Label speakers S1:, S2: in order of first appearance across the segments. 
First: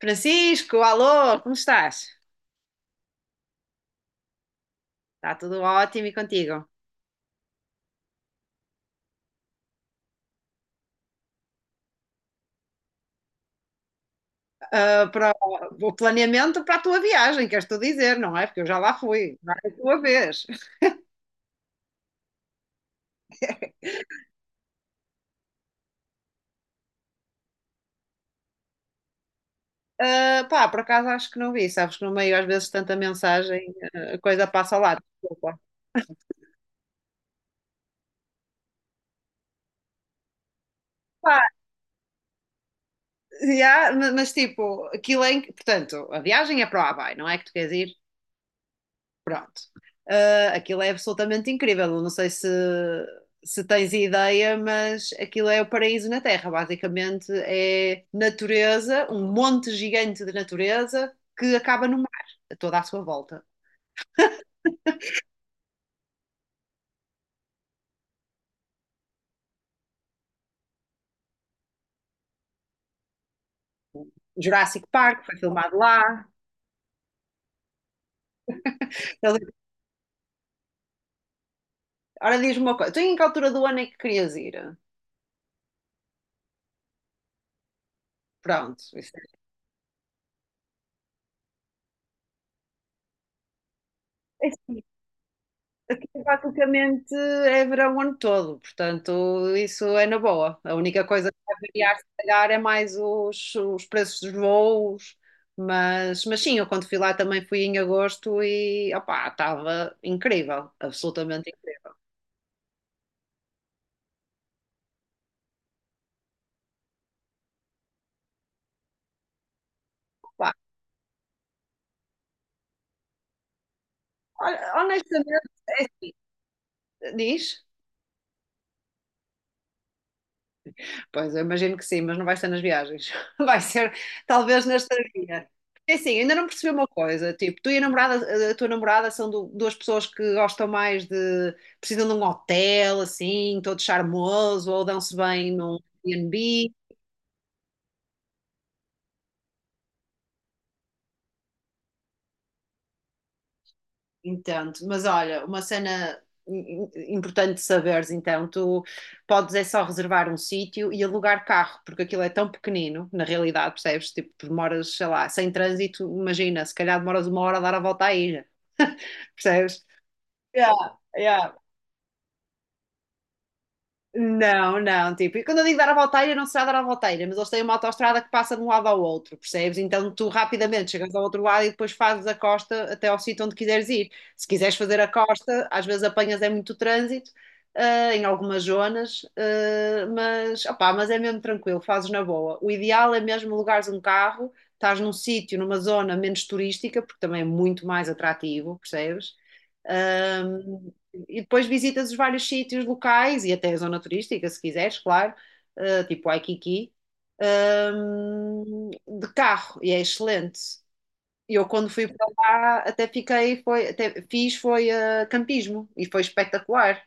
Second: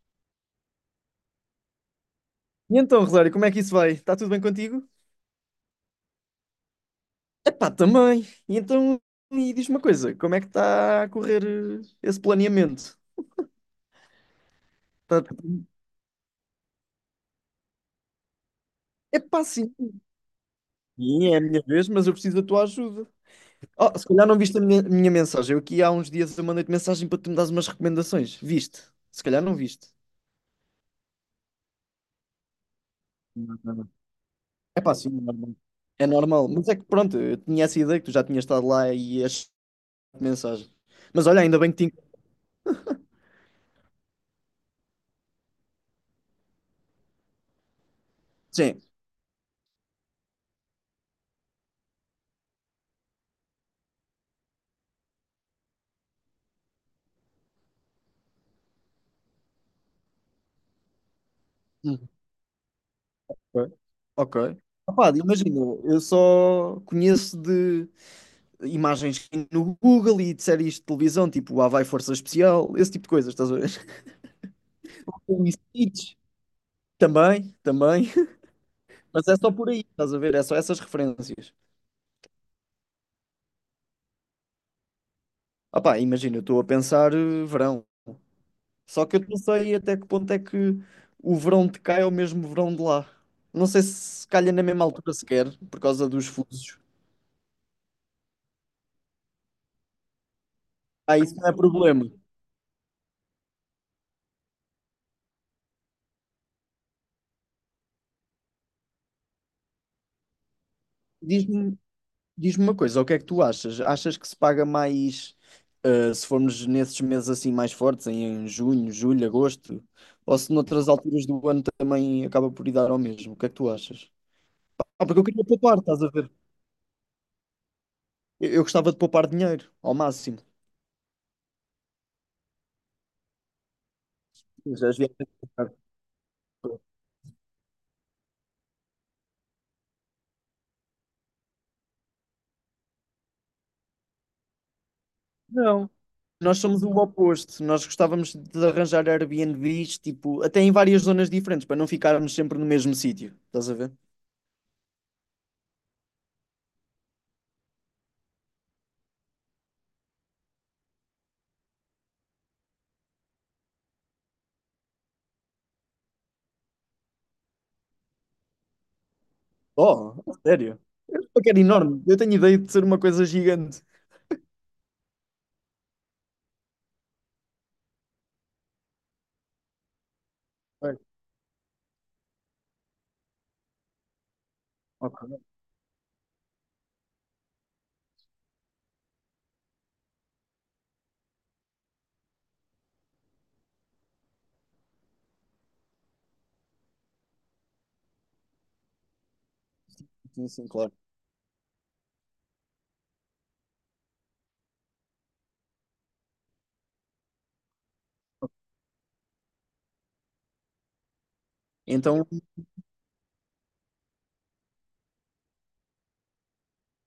S1: Francisco, alô, como estás?
S2: E então, Rosário, como é que isso vai? Está tudo bem contigo?
S1: Está tudo ótimo e contigo?
S2: Epá, também. E então, e diz uma coisa, como é que está a correr esse planeamento?
S1: Ah,
S2: Tá-
S1: para o planeamento para a tua viagem, queres tu dizer, não é? Porque eu já lá fui,
S2: Epá,
S1: vai a
S2: sim.
S1: tua vez.
S2: Sim, é a minha vez, mas eu preciso da tua ajuda. Oh, se calhar não viste a minha mensagem. Eu aqui há uns dias eu mandei-te mensagem para tu me dares umas recomendações. Viste? Se calhar não viste.
S1: Ah, pá, por acaso acho que não vi, sabes que no meio às vezes tanta
S2: Não,
S1: mensagem,
S2: não, não.
S1: a coisa passa ao
S2: Epá,
S1: lado,
S2: sim, é normal.
S1: desculpa.
S2: É normal. Mas é que pronto, eu tinha essa ideia que tu já tinhas estado lá e achaste mensagem. Mas
S1: Pá,
S2: olha, ainda bem que
S1: já, mas tipo, aquilo é, em que- portanto, a viagem é para o Havaí, não é que tu queres ir?
S2: Sim.
S1: Pronto. Ah, aquilo é absolutamente incrível. Eu não sei se tens ideia, mas aquilo é o paraíso na Terra. Basicamente é natureza, um monte gigante de natureza que acaba no mar, a toda à sua volta.
S2: Ok. Ok. Opá, imagina, eu só conheço de imagens no Google e de séries de televisão, tipo Lá vai Força Especial, esse tipo de coisas, estás a ver?
S1: Jurassic Park foi
S2: Ou em
S1: filmado
S2: Stitch.
S1: lá.
S2: Também, também. Mas é só
S1: Ele-
S2: por aí, estás a ver? É só essas referências.
S1: Ora, diz-me uma coisa: tu em que altura do ano é que querias ir?
S2: Opá, imagina, eu estou a pensar verão.
S1: Pronto,
S2: Só que eu não sei até que ponto é que o verão de cá é o mesmo verão de lá. Não sei se calha na
S1: é
S2: mesma altura sequer, por causa dos fusos.
S1: basicamente é verão o ano todo, portanto, isso é na boa. A única
S2: Ah,
S1: coisa que
S2: isso não é
S1: vai variar, se
S2: problema.
S1: calhar, é mais os preços dos voos, mas sim, eu quando fui lá também fui em agosto e opá, estava incrível, absolutamente
S2: Diz-me
S1: incrível.
S2: Diz-me uma coisa, o que é que tu achas? Achas que se paga mais, se formos nesses meses assim mais fortes, em junho, julho, agosto, ou
S1: Pá,
S2: se noutras alturas do ano também acaba por ir dar ao mesmo? O que é que tu achas?
S1: olha,
S2: Ah, porque eu
S1: honestamente,
S2: queria poupar, estás a ver?
S1: diz.
S2: Eu gostava de poupar dinheiro, ao máximo.
S1: Pois, eu imagino que sim, mas não vai ser nas viagens. Vai ser talvez na
S2: Mas as viagens-
S1: estadia. É assim, ainda não percebi uma coisa, tipo, tu e a namorada, a tua namorada são duas pessoas que gostam mais precisam de um hotel, assim, todo charmoso, ou dão-se bem num
S2: Não. Nós
S1: Airbnb.
S2: somos o oposto. Nós gostávamos de arranjar Airbnbs, tipo, até em várias zonas diferentes, para não ficarmos sempre no mesmo sítio. Estás a ver?
S1: Entendo, mas olha, uma cena im- importante de saberes, então, tu podes é só reservar um sítio e alugar carro, porque aquilo é tão pequenino, na realidade, percebes? Tipo, tu demoras, sei lá, sem trânsito, imagina, se calhar demoras 1 hora a dar a volta à ilha, percebes?
S2: Oh, a sério?
S1: Yeah,
S2: É
S1: yeah.
S2: um enorme. Eu tenho ideia de ser uma coisa gigante.
S1: Não, não, tipo, e quando eu digo dar a volteira, não será dar a volteira, mas eles têm uma autoestrada que passa de um lado ao outro, percebes? Então tu rapidamente
S2: Ok,
S1: chegas ao outro lado e depois fazes a costa até ao sítio onde quiseres ir. Se quiseres fazer a
S2: ok,
S1: costa, às vezes apanhas é muito trânsito, em algumas zonas, opá, mas é mesmo tranquilo, fazes na boa. O ideal é mesmo alugares um carro, estás num sítio, numa zona menos turística, porque também é muito mais atrativo, percebes?
S2: sim, sim,
S1: Um,
S2: claro.
S1: e depois visitas os vários sítios locais e até a zona turística, se quiseres, claro, tipo Waikiki, um, de carro, e é excelente. Eu quando fui
S2: Então,
S1: para lá até fiz foi campismo e foi espetacular,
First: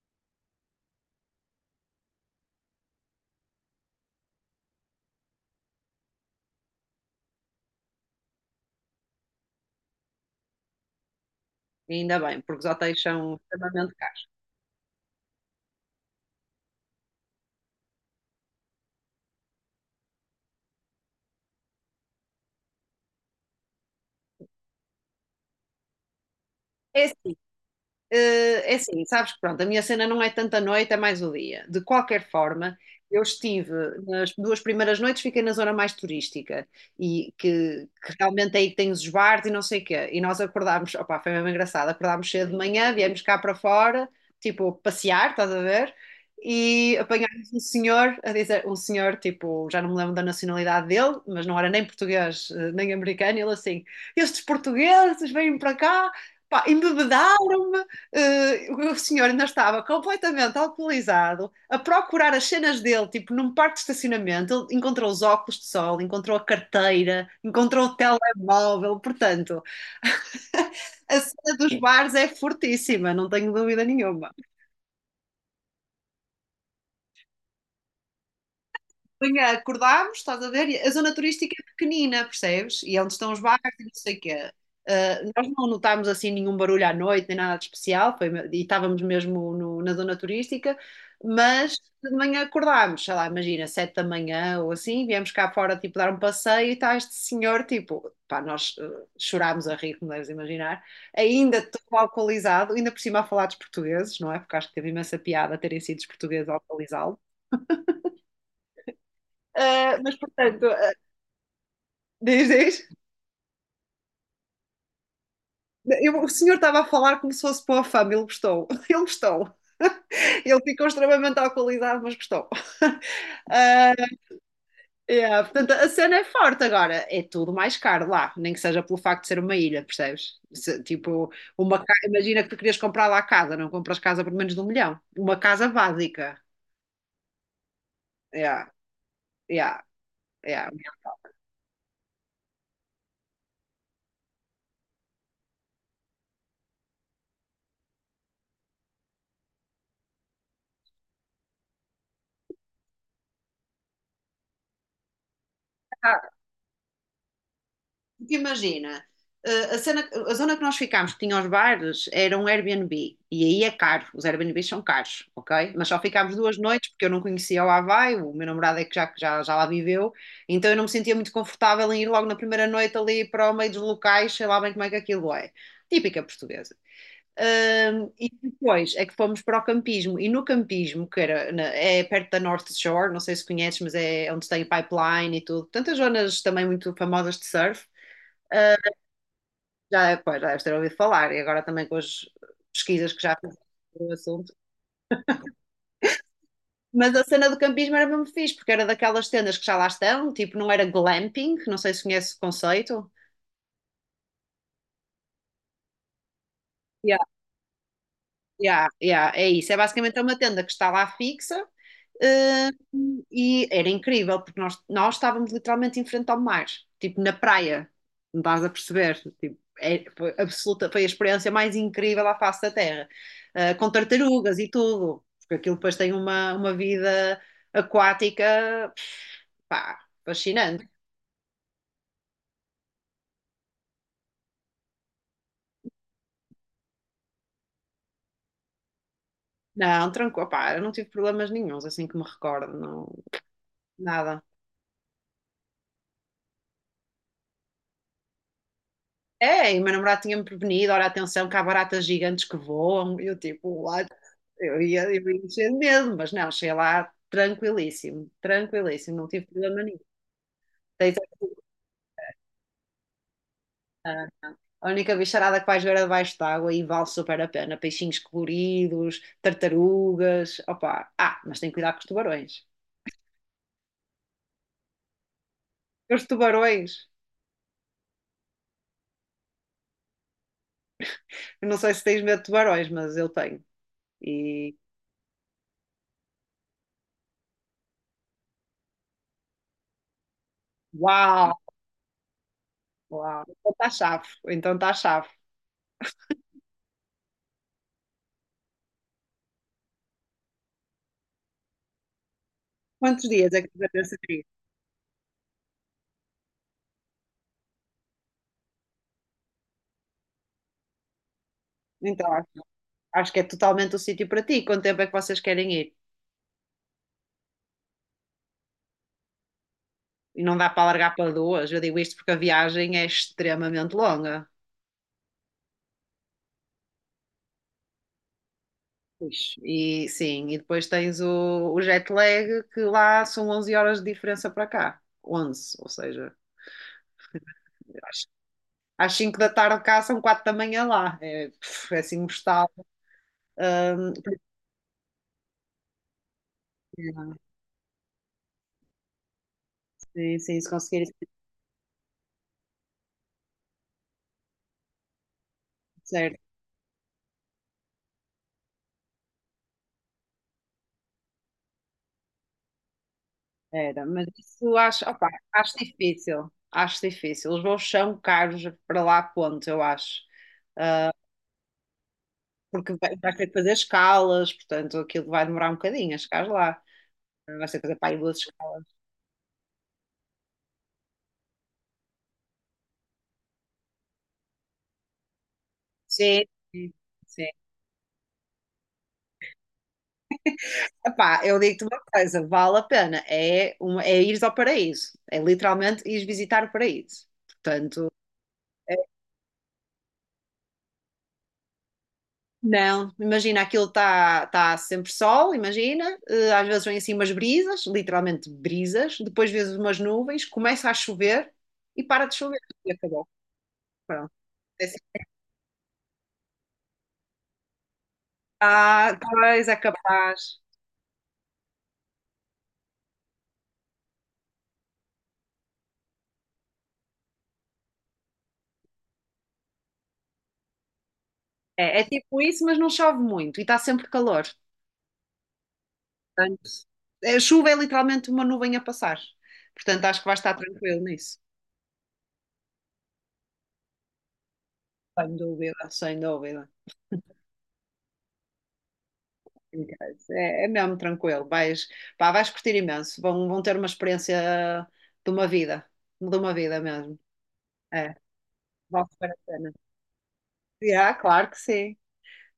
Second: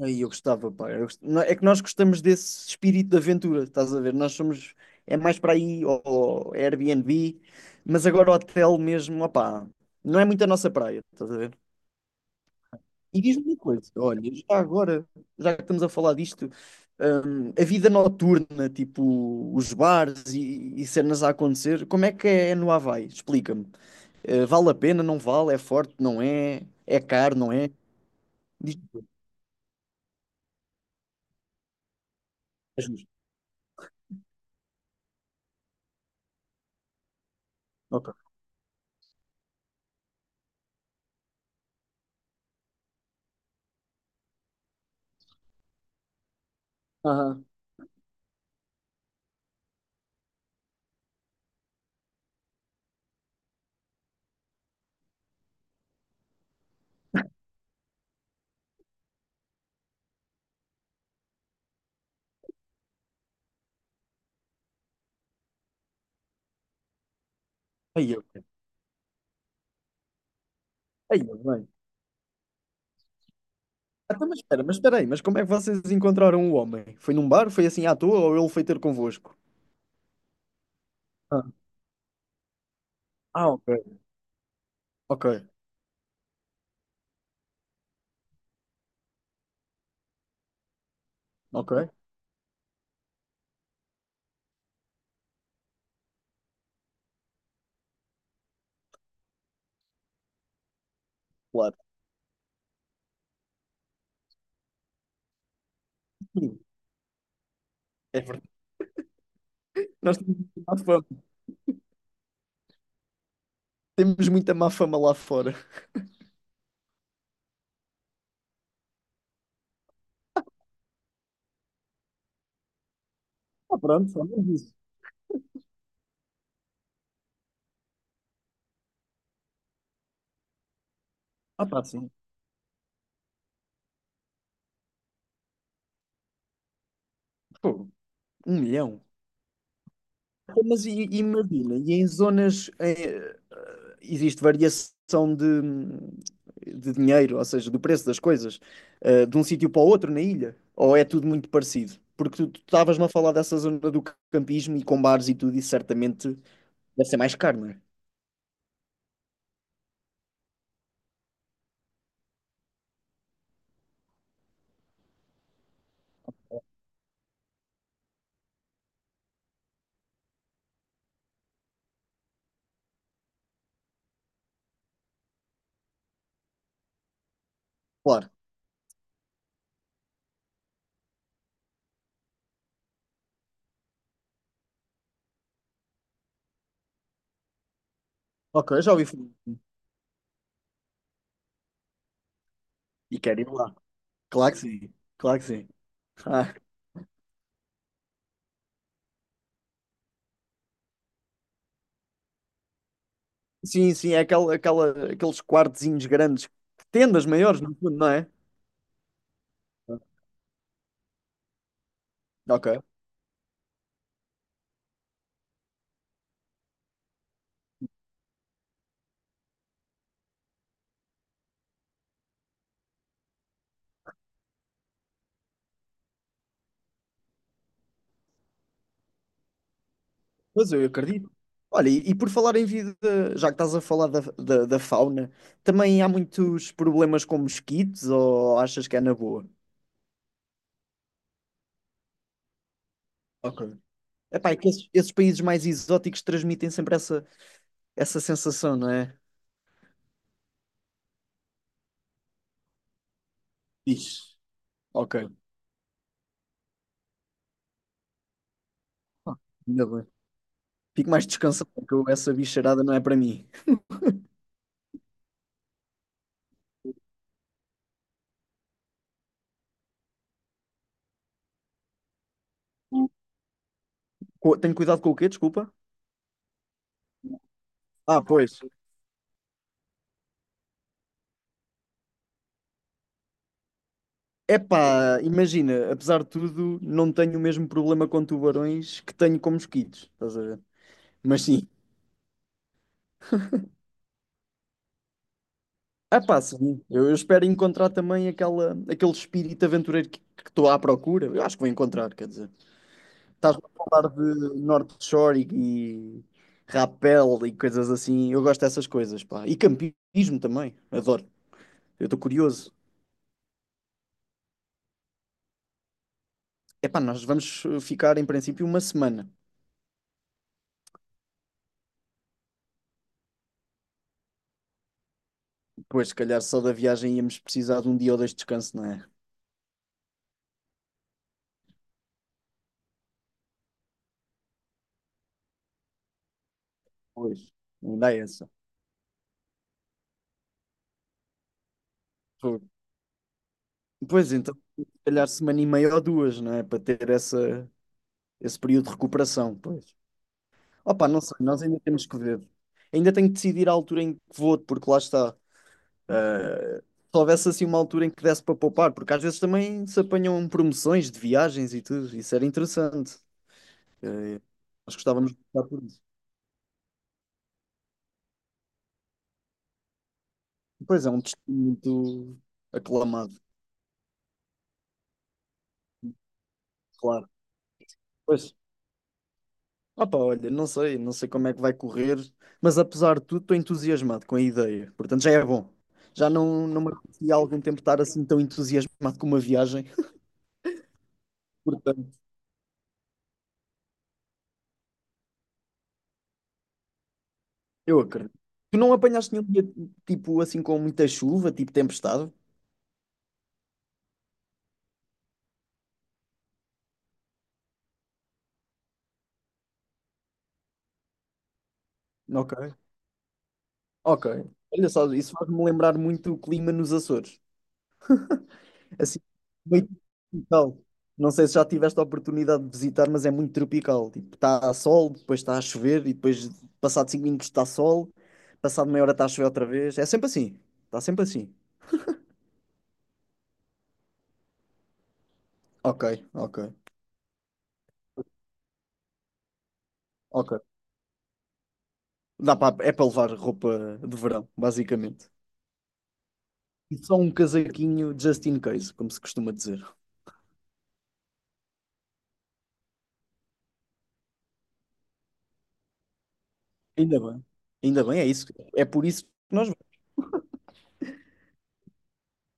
S2: aí eu gostava, pá. Não, é que nós gostamos desse espírito de aventura, estás a ver? Nós somos. É mais para aí, ou Airbnb, mas agora hotel mesmo, opá, não é muito a nossa praia, estás a ver?
S1: ainda bem, porque os hotéis
S2: E
S1: são
S2: diz-me uma coisa,
S1: extremamente
S2: olha,
S1: caros.
S2: já agora, já que estamos a falar disto, a vida noturna, tipo os bares e cenas a acontecer, como é que é no Havaí? Explica-me. Eh, vale a pena, não vale? É forte, não é? É
S1: É
S2: caro,
S1: assim,
S2: não é?
S1: Eh, é
S2: Diz-
S1: assim, sabes que pronto, a minha cena não é tanto a noite, é mais o dia. De qualquer forma,
S2: É justo.
S1: eu estive nas duas primeiras noites, fiquei na zona mais turística e que
S2: Ok.
S1: realmente é aí que tem os bares e não sei o quê. E nós acordámos, opá, foi mesmo engraçado, acordámos cedo de manhã, viemos cá para fora, tipo, passear, estás a ver? E
S2: Aham.
S1: apanhámos um senhor a dizer, um senhor, tipo, já não me lembro da nacionalidade dele, mas não era nem português, nem americano, ele assim, estes portugueses vêm para cá, pá, embebedaram-me, o senhor ainda estava completamente alcoolizado, a procurar as cenas dele, tipo, num parque de estacionamento, ele encontrou os óculos de sol, encontrou a carteira, encontrou o
S2: Aí eu.
S1: telemóvel, portanto, a
S2: Aí eu,
S1: cena
S2: bem.
S1: dos bares é fortíssima, não tenho dúvida
S2: Ah, então,
S1: nenhuma.
S2: mas espera aí, mas como é que vocês encontraram o homem? Foi num bar? Foi assim à toa ou ele foi ter convosco?
S1: Manhã acordámos, estás a ver? E a zona
S2: Ah,
S1: turística é pequenina, percebes? E é onde estão os
S2: ah,
S1: bares
S2: ok.
S1: e não sei o quê. Ah,
S2: Ok,
S1: nós não notámos assim nenhum barulho à noite, nem nada de especial, foi, e estávamos mesmo na zona turística, mas
S2: ok.
S1: de manhã acordámos, sei lá, imagina, 7 da manhã ou assim, viemos cá fora, tipo, dar um passeio e está este senhor, tipo, pá, nós chorámos a rir, como deves imaginar, ainda
S2: Claro.
S1: todo alcoolizado, ainda por cima a falar dos portugueses, não é? Porque acho que teve imensa piada terem sido os portugueses a
S2: Sim,
S1: alcoolizá-lo.
S2: é verdade.
S1: Mas,
S2: Nós temos muita
S1: portanto,
S2: má fama.
S1: diz, diz.
S2: Temos muita má fama lá fora.
S1: O senhor estava a falar como se fosse para a fama, ele gostou. Ele gostou. Ele ficou extremamente à qualidade, mas gostou.
S2: Ah,
S1: Ah,
S2: pronto, ao menos isso.
S1: yeah, portanto, a cena é forte agora. É tudo mais caro lá, nem que seja pelo facto de ser uma ilha, percebes? Se, tipo,
S2: Ah, pá, sim.
S1: imagina que tu querias comprar lá a casa, não compras casa por menos de 1 milhão. Uma casa básica.
S2: Pô, um
S1: Yeah,
S2: milhão.
S1: yeah,
S2: Pô,
S1: yeah.
S2: mas e imagina, e em zonas, existe variação de dinheiro, ou seja, do preço das coisas, de um sítio para o outro na ilha? Ou é tudo muito parecido? Porque tu estavas-me a falar dessa zona do campismo e com bares e tudo, e certamente deve ser mais caro, não é?
S1: Porque imagina, a zona que nós ficámos, que tinha os bares, era um Airbnb. E aí é caro, os Airbnbs são caros, ok? Mas só ficámos 2 noites, porque eu não conhecia o Havaí, o meu namorado é que já lá viveu, então eu não me sentia muito confortável em ir logo na primeira noite ali para o meio dos locais, sei lá bem como é que aquilo é. Típica portuguesa. E
S2: Claro.
S1: depois é que fomos para o campismo, e no campismo, que era é perto da North Shore, não sei se conheces, mas é onde tem o pipeline e tudo, tantas zonas também muito famosas de surf.
S2: Ok, eu já ouvi falar.
S1: Já, pois, já deves ter ouvido falar, e agora também com as pesquisas
S2: E
S1: que já
S2: quero ir
S1: fiz
S2: lá.
S1: sobre o
S2: Claro
S1: assunto.
S2: que sim, claro que sim. Ah,
S1: Mas a cena do campismo era mesmo fixe, porque era daquelas tendas que já lá estão, tipo, não era glamping, não sei se conhece o conceito.
S2: sim, sim, é aqueles quartezinhos grandes,
S1: Yeah,
S2: tendas maiores, no fundo, não é?
S1: yeah, yeah, é isso. É basicamente uma tenda que está lá fixa.
S2: Ok.
S1: E era incrível, porque nós estávamos literalmente em frente ao mar, tipo na praia, não estás a perceber? Tipo, foi a experiência mais incrível à face da Terra, ah, com tartarugas e tudo, porque aquilo depois tem uma vida aquática, pá,
S2: Mas eu
S1: fascinante.
S2: acredito. Olha, e por falar em vida, já que estás a falar da fauna, também há muitos problemas com mosquitos ou achas que é na boa?
S1: Não, tranquilo, pá, eu não tive problemas nenhuns, assim que me recordo, não,
S2: Ok.
S1: nada.
S2: Epá, é que esses países mais exóticos transmitem sempre essa, essa sensação, não é?
S1: É, e o meu namorado tinha-me prevenido, olha, atenção, que há baratas gigantes que voam, e eu tipo,
S2: Isso.
S1: Eu ia,
S2: Ok.
S1: eu ia encher de medo, mas não, cheguei lá tranquilíssimo, tranquilíssimo, não
S2: Ah,
S1: tive problema
S2: ainda
S1: nenhum.
S2: bem. Fico
S1: Tens
S2: mais
S1: a
S2: descansado, porque essa bicharada não é para mim.
S1: a única bicharada que vais ver é debaixo d'água e vale super a pena. Peixinhos coloridos, tartarugas, opá. Ah, mas tem que cuidar com os tubarões.
S2: Tenho cuidado com o quê? Desculpa.
S1: Os tubarões,
S2: Ah, pois.
S1: eu não sei se tens medo de tubarões, mas eu tenho. E
S2: Epá, imagina, apesar de tudo, não tenho o mesmo problema com tubarões que tenho com mosquitos, estás a ver? Mas
S1: uau,
S2: sim.
S1: uau, então está chave, então está chave.
S2: Ah, pá, sim. Eu espero encontrar também aquela, aquele espírito aventureiro que estou à procura. Eu acho que vou encontrar, quer dizer.
S1: Quantos dias
S2: Estás a
S1: é que tu vais a
S2: falar
S1: seguir?
S2: de North Shore e rapel e coisas assim. Eu gosto dessas coisas, pá. E campismo também. Adoro. Eu estou
S1: Então, acho
S2: curioso.
S1: acho que é totalmente o sítio para ti. Quanto tempo é que vocês querem ir?
S2: É pá, nós vamos ficar em princípio uma semana.
S1: E não dá para largar para duas. Eu digo isto porque a viagem é extremamente longa.
S2: Depois, se calhar, só da viagem íamos precisar de um dia ou dois de descanso, não é?
S1: Pois. E sim, e depois tens o jet lag, que lá são 11 horas de diferença para cá. 11, ou seja,
S2: Pois, ainda é
S1: às,
S2: essa.
S1: às 5 da tarde cá são 4 da manhã lá. É, puf, é assim,
S2: Fogo.
S1: mortal.
S2: Pois então, se calhar semana e meia ou duas, não é? Para ter essa, esse período de recuperação. Pois.
S1: Sim, sim, se conseguir
S2: Opa,
S1: isso,
S2: não sei, nós ainda temos que ver. Ainda tenho que decidir a altura em que vou, porque lá está.
S1: certo.
S2: Se houvesse assim uma altura em que desse para poupar, porque às vezes também se apanham promoções de viagens e tudo, isso era interessante.
S1: Era, mas
S2: Eh,
S1: isso
S2: nós
S1: acho, opá,
S2: gostávamos de passar
S1: acho
S2: por isso.
S1: difícil. Acho difícil. Os voos são caros para lá, ponto, eu acho.
S2: Pois é, um destino muito
S1: Porque vai
S2: aclamado,
S1: ter que fazer escalas, portanto, aquilo vai demorar um bocadinho a chegar lá.
S2: claro.
S1: Não sei fazer para em duas
S2: Pois,
S1: escalas.
S2: opa, olha, não sei, não sei como é que vai correr, mas apesar de tudo, estou entusiasmado com a ideia, portanto já é bom. Já
S1: Sim,
S2: não me
S1: sim.
S2: acontecia há
S1: sim.
S2: algum tempo estar assim tão entusiasmado com uma viagem,
S1: Epá, eu digo-te uma
S2: portanto.
S1: coisa, vale a pena. É, é ires ao paraíso. É literalmente ires visitar o paraíso.
S2: Eu
S1: Portanto,
S2: acredito. Tu não apanhaste nenhum dia, tipo, assim, com muita chuva, tipo tempestade?
S1: não, imagina, aquilo está tá sempre sol, imagina. Às vezes vem assim umas brisas, literalmente brisas. Depois vês umas nuvens, começa a chover e para de chover.
S2: Ok,
S1: E acabou. Pronto.
S2: ok.
S1: É
S2: Olha
S1: assim.
S2: só, isso faz-me lembrar muito o clima nos Açores.
S1: Ah,
S2: Assim,
S1: pois é
S2: meio
S1: capaz.
S2: tropical. Não sei se já tiveste a oportunidade de visitar, mas é muito tropical. Tipo, está a sol, depois está a chover, e depois, passado 5 minutos, está sol, passado meia hora está a chover outra vez. É sempre assim. Está sempre assim.
S1: É tipo isso, mas não chove muito e está sempre calor.
S2: Ok, ok,
S1: Portanto, a chuva é literalmente uma nuvem a passar. Portanto, acho que vai estar
S2: ok.
S1: tranquilo nisso.
S2: Dá para, é para levar roupa de verão, basicamente.
S1: Sem dúvida, sem dúvida.
S2: E só um casaquinho just in case, como se costuma dizer.
S1: É mesmo tranquilo. Pá, vais curtir imenso. Vão ter uma experiência de uma vida, de uma vida mesmo.
S2: Ainda bem, ainda
S1: É,
S2: bem, é isso. É por
S1: vale
S2: isso que
S1: super a
S2: nós
S1: pena.
S2: vamos.
S1: Yeah, claro que sim,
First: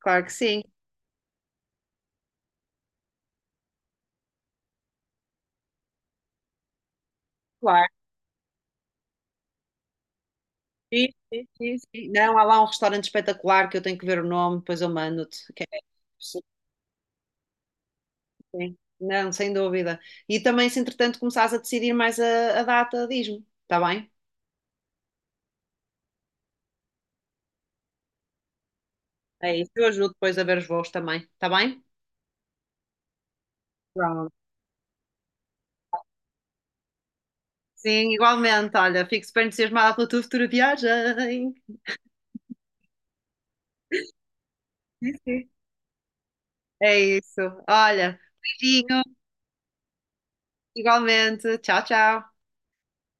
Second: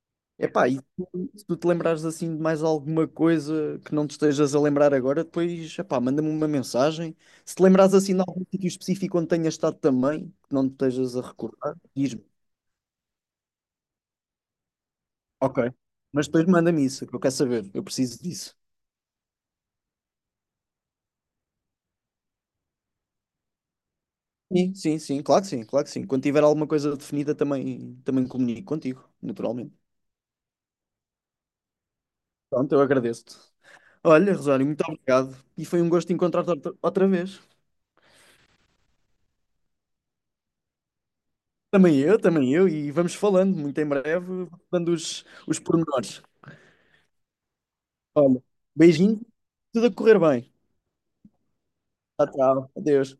S1: claro que sim,
S2: Epá, se tu te lembrares assim de mais alguma coisa que não te estejas a lembrar agora, depois, epá, manda-me uma mensagem. Se te
S1: claro.
S2: lembrares assim de algum sítio específico onde tenhas estado também, que não te
S1: Sim,
S2: estejas a
S1: sim,
S2: recordar,
S1: sim, sim.
S2: diz-me.
S1: Não, há lá um restaurante espetacular que eu tenho que ver o nome, depois eu mando-te,
S2: Ok.
S1: que é...
S2: Mas depois manda-me isso, que eu quero saber, eu preciso disso.
S1: Sim. Não, sem dúvida. E também, se entretanto começares a decidir mais a data, diz-me, está bem?
S2: Sim, claro que sim, claro que sim. Quando tiver alguma coisa definida, também comunico contigo,
S1: É isso,
S2: naturalmente.
S1: eu ajudo depois a ver os voos também, está bem?
S2: Pronto, eu agradeço-te.
S1: Pronto.
S2: Olha, Rosário, muito obrigado. E foi um gosto encontrar-te outra vez.
S1: Sim, igualmente, olha, fico super entusiasmada pela tua futura viagem.
S2: Também eu, e vamos falando muito em breve, dando os pormenores.
S1: É isso, olha,
S2: Olha,
S1: beijinho,
S2: beijinho, tudo a correr bem.
S1: igualmente, tchau,
S2: Tchau,
S1: tchau.
S2: tchau. Adeus.